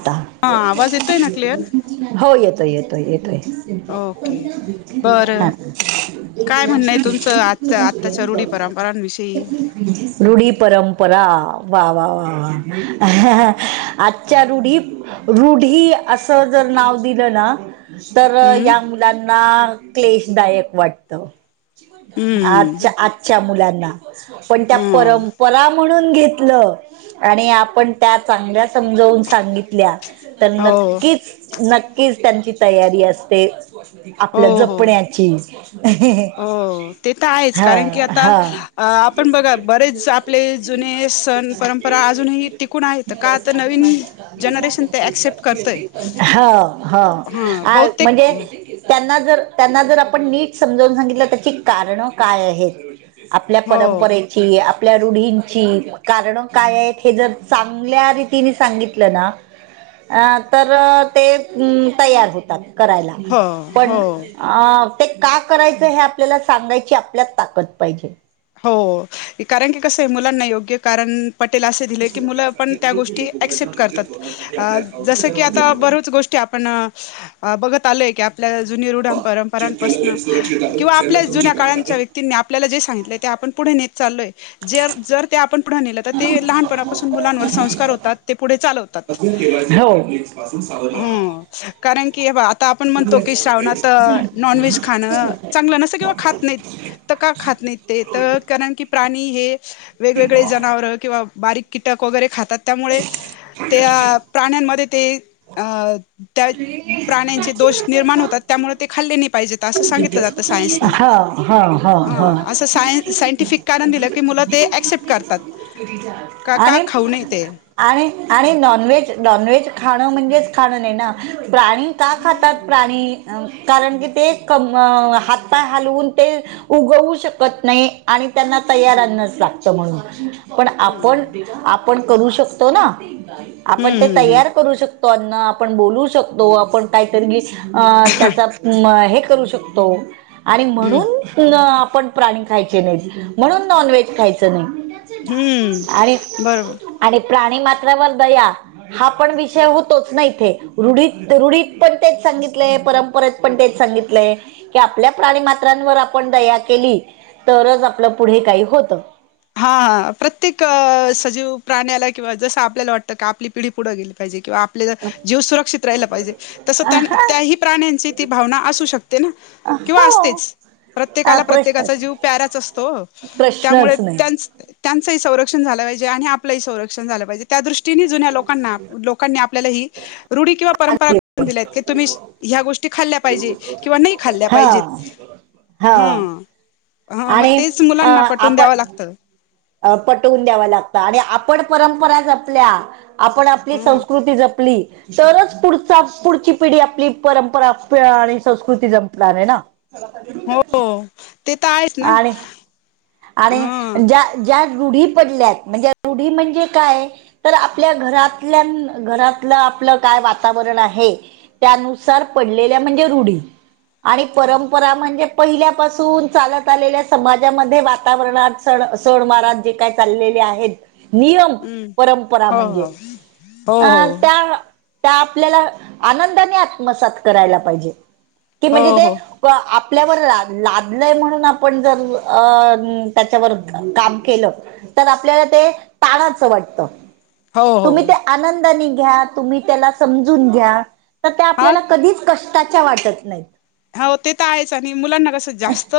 आता, हा आवाज येतोय ना क्लिअर हो येतोय येतोय येतोय ओके बरं हा काय पराण विषयी रुढी, परंपरा वा वा वा वा आजच्या रुढी, रुढी अस नाव जर दिल ना, तर हम्म या मु लांना क्लेशदायक वाटतं, हम्म आज आ जच्या मुलांना पण, त्या हो परंपरा म्हणून घेतलं आणि आपण त्या चांगल्या समजवून सांगितल्या, तर हो नक्कीच नक्कीच त्यांची तयारी असते. आपल्या हो हो जपण्याची. हो ते तर आहेच, हा कारण की, आता हा आपण बघा बरेच आपले जुने सण परंप परा अजूनही टिकून आहेत, तर का तर नवीन जनरेशन ते ऍक्सेप्ट करतय हो हो, हा बहुतेक म्हणजे त्यांना जर त्यांना जर, आपण नीट समजवून सांगितलं त्याची कारणं काय आहेत आपल्या हो परंपर ची, आपल्या रुढिंची कारण काय आहेत? हे जर चांगल्या रितीने सांगित आपल्याला अं तर, ते तयार होतात. करायला, हो पण हो अं, ते का करायचं? हे आपल्याला सांगायची आपल्यात ताकद पाहिजे. हो कारण की कसं य मुलांना योग्य कारण पटेल अस दिल की, मुलं पण त्या गोष्टी ॲक्सेप्ट करतात. अ जस की आता बरच गोष्टी आपण बघत आलोय, की आप ल्या जुन्या रूढ परंपरांपसनं किंवा आपल्याच जुन्या काळांच्या व्यक् तिनी आपल्याला जे सांगितलंय, ते आपण पुढे नेत चालोय, जे जर ते आपण पुढ नेलं तर, ते लहानपणापासून मुलांवर संस्कार होतात, ते पुढे चालवतात. लेडीज पासुन सावध राहा. हो कारण की य बा त आपण म्हणतो की श्रावणात, नॉनव्हेज खाणं चांगलं नसत किंवा खात नाहीत. त का खात नाही? ते तर कारण की प्राणी, हे वेगवेगळे जनावरं किंवा बारीक कीटक वगैरे खातात. त्यामुळे त्या प्राण्यांमध्ये, ते अ त्या प्राण्यांचे दोष निर्माण होतात, त्यामुळे ते खाल्ले नाही पाहिजेत, असं सांगितलं जातं सायन्सने. हां हां हा हां. असं सायन्- सायंटिफिक कारण दिलं की, मुलं ते ॲक्सेप्ट करतात. क का खाऊ नये ते. आणि-आणि नॉनव्हेज-नॉनव्हेज खाणं, म्हणजेच खाणं नही ना प्राणी का खातात हम्म प्राणी? कारण की ते कम अ हातपाय हलवून ते. उगवू शकत नाही आणि त्यांना तयार अन्नच लागतं म्हणून. पण आपण, हम्म आपण करू शकतो ना? आपण हम्म ते हम्म तयार करू शक तो अन्न, आपण बोलू शकतो, आपण काहीतरी [unintelligible] अ त्याचा म हे करू शकतो. आणि हम्म म्हणून न आपण प्राणी खायचे नही, म्हणून नॉनव्हेज खायचं नही. हम्म बरोबर. आणि प्राणी मात्रावर दया. हा पण विषय होतोच ना इथे, रुढीत-रुढीत पण तेच सांगितलेय परंपरेेत पण तेच सांगितलंय, की आपल्या प्राणीमात्रांवर आपण दया केली तरच आपलं पुढे काही होतं. हां प्रत्येक अ सजीव प्राण्याला किंवा जसं आपल्याला वाटतं क, आपली पिढी पुढं गेली पाहिजे किंवा आपला जीव सुरक्षित राहिला पाहिजे, तस त्यान-त्याही प्राण्यांची ती भावना असू शकते ना? किंवा हो असतेच, अ, प्रत्येकाला प्रत्येकाचा प्रश्नच जीव प्याराच असतो. प्रश्नच नाही. त्यांचही संरक्षण झाल पाहिजे आणि आपलंही संरक्षण झालं पाहिजे, त्या दृष्टी नी जुन्या लोकांना-लोकांनी आपल्याला ही रुढी किंवा परंपरा नाही [inaudible] दिल्यात की तुम्ही ह्या गोष् ते खाल्या पाहिजे किंवा नही खाल्ल्या हा पाहिजेत हा ह्म. हं मग आणि तेच अ, मुलांना पटवून द्यावं आपण लागतं. अ पटवून द्याव लागतं आणि आपण परंपरा जपल्या आपण आपली ह संस्कृती जपली तरच पुढचा-पुढची पिढी आपली परंपरा प आणि संस्कृती जपणार ये ना? च [inaudible] हो. ते तर आहेच ना आणि आणि हा ज्या ज्या रूढी पडल्यात म्हणजे रुढी म्हणजे काय? तर आपल्या घरातल्या घरातलं आपलं काय वातावरण आहे. त्यानुसार पडलेल्या म्हणजे रुढी. आणि परंपरा म्हणजे पहिल्यापासून चालत तलेल्या समाजामध्ये वातावरणात सण सण मारात जे काय चाललेले आहेत नियम हम्म परंपरा हो म्हणजे हो अं हो त्या त्या आपल्याला आनंदाने आत्मसात करायला पाहिजे की हो म्हणजे ते हो व आपल्यावर ला लादलय म्हणून आप आपण जर अ त्याच्यावर काम केलं. तर आपल्याला ते ताणाचं वाटतं. हो हो तुम्ही हो ते आनंदानी घ्या तुम्ही त्याला समजून घ्या. तर त्या हा आपल्याला कधीच कष्टाच्या वाटत नाहीत. हव ते त आहेच आणि मुलांना कसं जास्त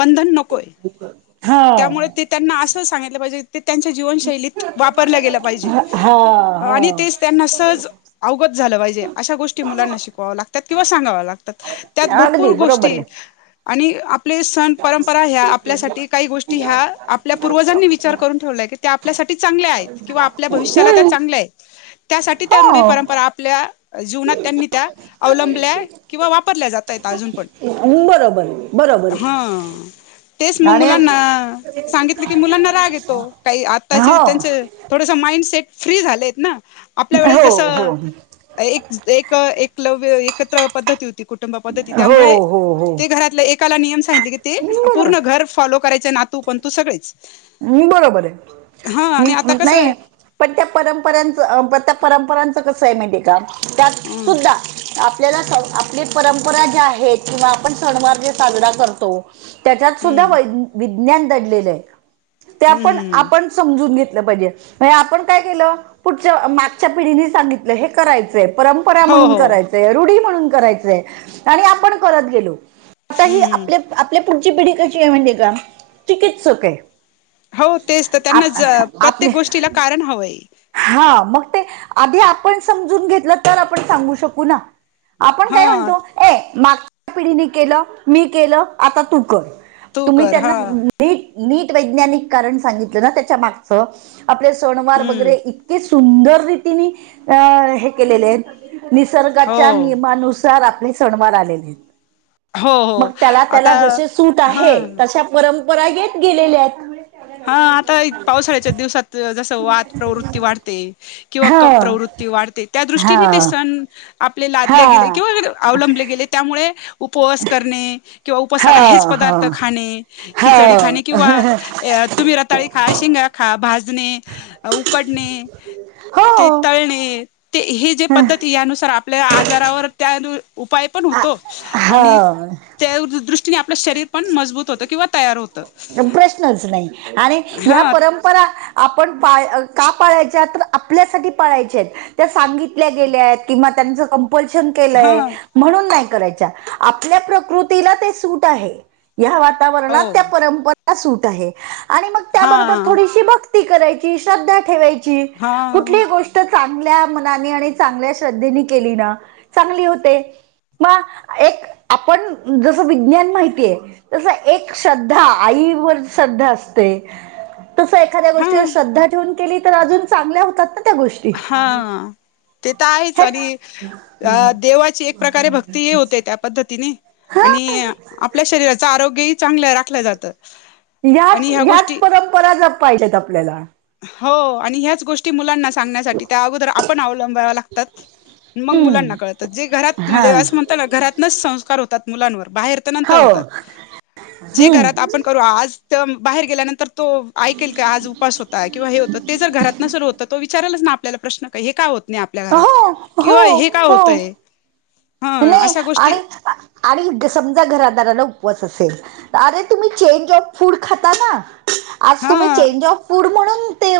बंधन नकोय. [unintelligible] त्यामुळे ते त्यांना असं सांगितलं पाहिजे ते त्यांच्या जीवनशैलीत वापरल्या गेल्या पाहिजे हा आणि तेच त्यांना सहज अवगत झालं पाहिजे अशा गोष्टी मुलांना शिकवाव्या लागतात किंवा सांगाव लागतात. त्यात हा भरपूर अगदी बरोबर गोष्टी आहे. आणि आपले सण परंपरा ह्या आपल्यासाठी काही गोष्टी ह्या आपल्या पूर्वजांनी विचार करून ठेवल्याय की त्या आपल्यासाठी चांगल्या आहेत किंवा आपल्या भविष्याला त्या हम्म चांगल्या आहेत. त्यासाठी त्या रूढी हो परंपरा आपल्या जीवनात त्यांनी त्या अवलंबल्या किंवा वापरल्या जात आहेत अजून पण. हुं बर हा तेच मं आणि मुलांन ना सांगितलं की मुलांना राग येतो काही आताचे हो त्यांचे थोडस माइंडसेट फ्री झालेत ना आपल्या वेळेस हो हो जसं एक एक एकलव्य एकत्र पद्धती होती ती कुटुंब पद्धती हो त्यामुळे हो हो ते घरातल्या एकाला नियम सांगितले की ते बरोबर पूर्ण घर फॉलो करायचे नातू पणतू सगळेच. हम् बरोबर हा आहे आणि आता कसं आहे नाही पण त्या परंपर्यांचं त्या परंपरांचं कसं आहे माहितीे का त्यात हम्म सुद्धा आपल्याला स आपली परंपरा ज्या आहेत किंवा आपण सणवार जे साजरा करतो त्याच्यात सुद्धा हम्म वै विज्ञान दडलेलं आहे ते आपण हम्म आपण समजून घेतलं पाहिजे नाही आपण काय केलं पुढच्या मागच्या पिढीनी सांगितलं हे कराय चय परंपरा हो म्हणून हो करायचय रुढी म्हणून करायचय आणि आपण करत गेलो. आता ही हम्म आपल्या आपल्या पुढची पिढी कशी आहे म्हणजे का चिकित्सक आहे. हव तेच तर त्यांना आप ज प्रत्येक आपले गोष्टीला कारण हवंय. हा मग ते आधी आपण समजून घेतलं तर आपण सांगू शकू ना. आपण काय हा म्हणतो ए मागच्या पिढीने केलं मी केलं आता तू कर. तू तुम्ही कर त्यांना हा नीट नीट वैज्ञानिक कारण सांगितलं ना त्याच्या मागचं आपले सणवार हम्म वगैरे इतके सुंदर रीतीने अ हे केलेले आहेत. निसर्गाच्या हो नियमानुसार आपले सणवार आलेले आहेत. हो मग हो त्याला आता त्याला जसे सूट आहे हां. तशा परंपरा येत गेलेले आहेत. हा आता पावसाळ्याच्या दिवसात जसं वात प्रवृत्ती वाढते किंवा कफ हा प्रवृत्ती वाढते त्या दृष्टीने ते हा सण आपले लादले गेले हा किंवा अवलंबले गेले त्यामुळे उपवास करणे. किंवा उपासाला हा हेच पदार्थ हा खाणे, खिचडी हो खाणे किंवा ऐ तुम्ही रताळी खा, शेंगा खा भाजणे, उकडणे. हो ते तळणे, ते हे जे पद्धती यानुसार आपल्या आजारावर त्या उपाय पण आ- होतो, आणि, हो त्या दु - दृष ष्टीने आपलं शरीर पण मजबूत होतं किंवा तयार होतं. प्रश्नच नाही, आणि या हा परम परा आपण पा का पाळायच्या तर आपल्यासाठी पाळायच्या आहेत. त्या सांगितल्या गेल्यात किंवा त्याच पलशन हा केलंय म्हणून नाही करायच्या आपल्या प्रकृतीला ते सूट आहे. ह्या हो वातावरणात त्या परंपरा सूट आहे, आणि मग हा त्याबरोबर थोडीशी भक ती करायची श्रद्धा ठेवायची, हा कुठली गोष् ट चांगल्या मनाने आणि चांगल्या श्रद्धेनी केली ना चांगली होते. मा, एक, आपण जस विज्ञान माहितीय, तस एक श्रद्धा आईवर श्रद्धा असते, तस एखाद्या हा गोष्टीवर श्रद्धा ठेवून केली तर अजून चांगल्या होतात ना त्या गोष् हा, ते तर आहेच आणि अ देवाची एक प्रकारे भक्ती हि होते त्यात. पद्धतीने, आणि आपल्या शरीराच आरोग्यही चांगलं राखलं जात. ह्याच ह्याच परंपरा जपायच्यात आपल्याला. हो आणि ह्याच गोष्टी मुलांना सांगण्यासाठी त्या अगोदर आपण अवलंब्यावा लागतात. मग मुलांना हम्म कळत जे घरात हा म्हणजे असं म्हणतो ना घरातनच संस्कार होतात मुलांवर बाहेर तर नंतर हो होतात, जे घरात हम्म आपण करू आज त बाहेर गेल्यानंतर तो ऐकेल का आज उपास हो किंवा हे होतं ते जर घरातन सुरू होत तो विचारालाच ना आपल्याला प्रश्न हे का हो नी आपल्या घरात, हो किंवा हो हे का हो होतय? ह नाही अशा आणि गोष्टी आ आणि समजा घरादाराला उपवास असेल, अरे तुम्ही चेंज ऑफ फूड खाता ना आज हा तुम्ही चेंज ऑफ फूड म्हणून ते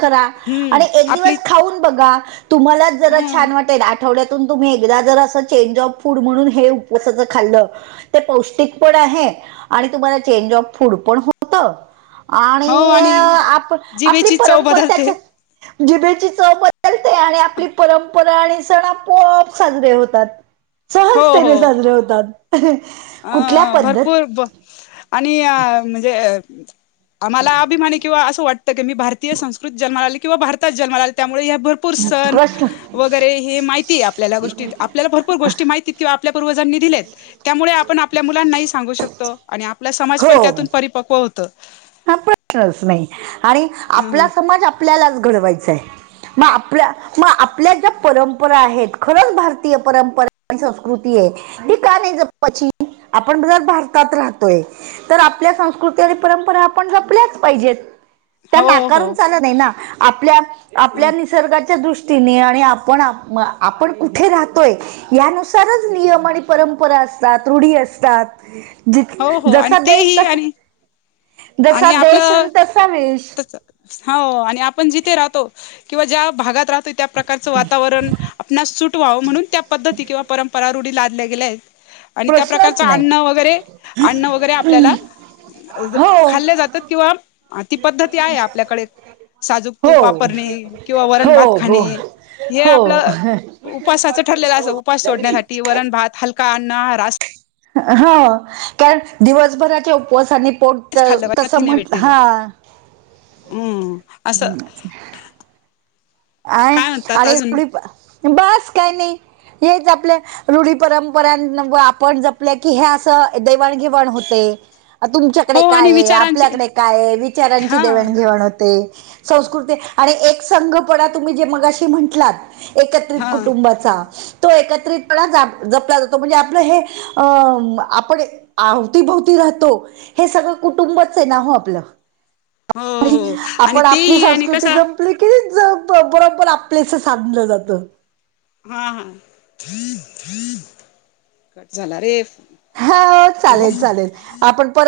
करा, आणि हम्म एक आपली दिवस खाऊन बघा, तुम्हाला ह जरा छान वाटेल. आठवड्यातून तुम्ही एकदा जर असं चेंज ऑफ फूड म्हणून हे उपसाचं खाल्लं ते पौष्टिक पण आहे आणि तुम्हाला चेंज ऑफ फूड पण होतं. आणि आप, आपली जिभेची चव परंपरा बदलते त्याच्यात जिभेची चव बदलते आणि आपली परंपरा आणि सण आपोआप साजरे होतात. हो हो सहजतेने साजरे होतात, अ कुठल्या पद्ध भरपूर ब, आणि म्हणजे, आम्हाला अभिमान किंवा असं वाटतं की मी भारतीय संस्कृत जन्माला आली किंवा भारतात जन्माला आली त्यामुळे या भर पूर सन, प्रश्न वगैरे हे माहिती आपल्या गोष्टी आपल्याला भरपूर गोष्टी माहिती किंवा आपल्या पूर्वजांनी दिलेत, त्यामुळे आपण आपल्या मुलांना ही सांगू शकतो. आणि आपला समाज पण हो त्यातून परिपक्व होतं. हा प्रश्नच नाही आणि आपला समाज आपल्यालाच घडवायचाय. म आपल्या म आपल्या ज्या परंपरा आहेत खरंच भारतीय परंपरा आणि संस्कृतीये ती का नाही जपावायची आपण जर भारतात राहतोय. तर आपल्या संस्कृती आणि परंपरा पन जपल्याच पाहिजेत, त्या हो नाकारून हो चाल नाहि ना, आपल्या आपल्या निसर्गाच्या दृष्टीने आणि आपण आपण कुठे राहतोय? यानुसारच नियम आणि परंपरा असतात रुढी असतात. जथ हो हो आणि जसा देश तेही तसा आणि जसा आणि आपलं देशन तसा वेश. हो आणि आपण जिथे राहतो किंवा ज्या भागात राहतो त्या प्रकारचं वातावरण आपणस सुट व्हावं म्हणून त्या पद्धती किंवा परंपरा रूढी लादल्या गेल्या आहेत. आणि त्या प्रश्नच प्रकारचं नाही अन्न वगैरे अन्न वगैरे आपल्याला हो खाल्ल्या जातात किंवा ती पद्धती आहे आपल्याकडे साजूक तूप हो वापरणे किंवा वरण हो भात हो खाणे. हे हो आपलं उपासाचं ठरलेलं अस उपास सोडण्यासाठी वरण भात हलका अन्न रास ह कारण दिवसभराच्या उपवासानी पोट- असच तर खाल्लं पाहिजे तस प्रथिने म्हट भेटतील. हा् हम्म असं आहे काय म्हणतात आणिर अजून एवढी बास काय नाही हेच आपल्या रुढी, परंपरां आपण जपले की हे असं देवाणघेवाण होते. तुमच्याकडे हो आणि काय, विचारांचे आपल्याकडे काय आहे विचारांची हा देवाणघेवाण होते. संस्कृती आणि एक संघपणा तुम्ही जे मगाशी म्हंटलात- एकत्रित हा कुटुंबाचा- तो एकत्रितपणा जपला जातो म्हणजे आपलं हे अ आपण आवतीभवती राहतो हे सगळं कुटुंबच आहे ना हो आपलं. हो हो आणि आपण आपली तेही आणि संस्कृती कसा ज आपक बरोबर आपल्याच सांधलं जातं. हा हा कट झाला रे हा चालेल चालेल आपण पर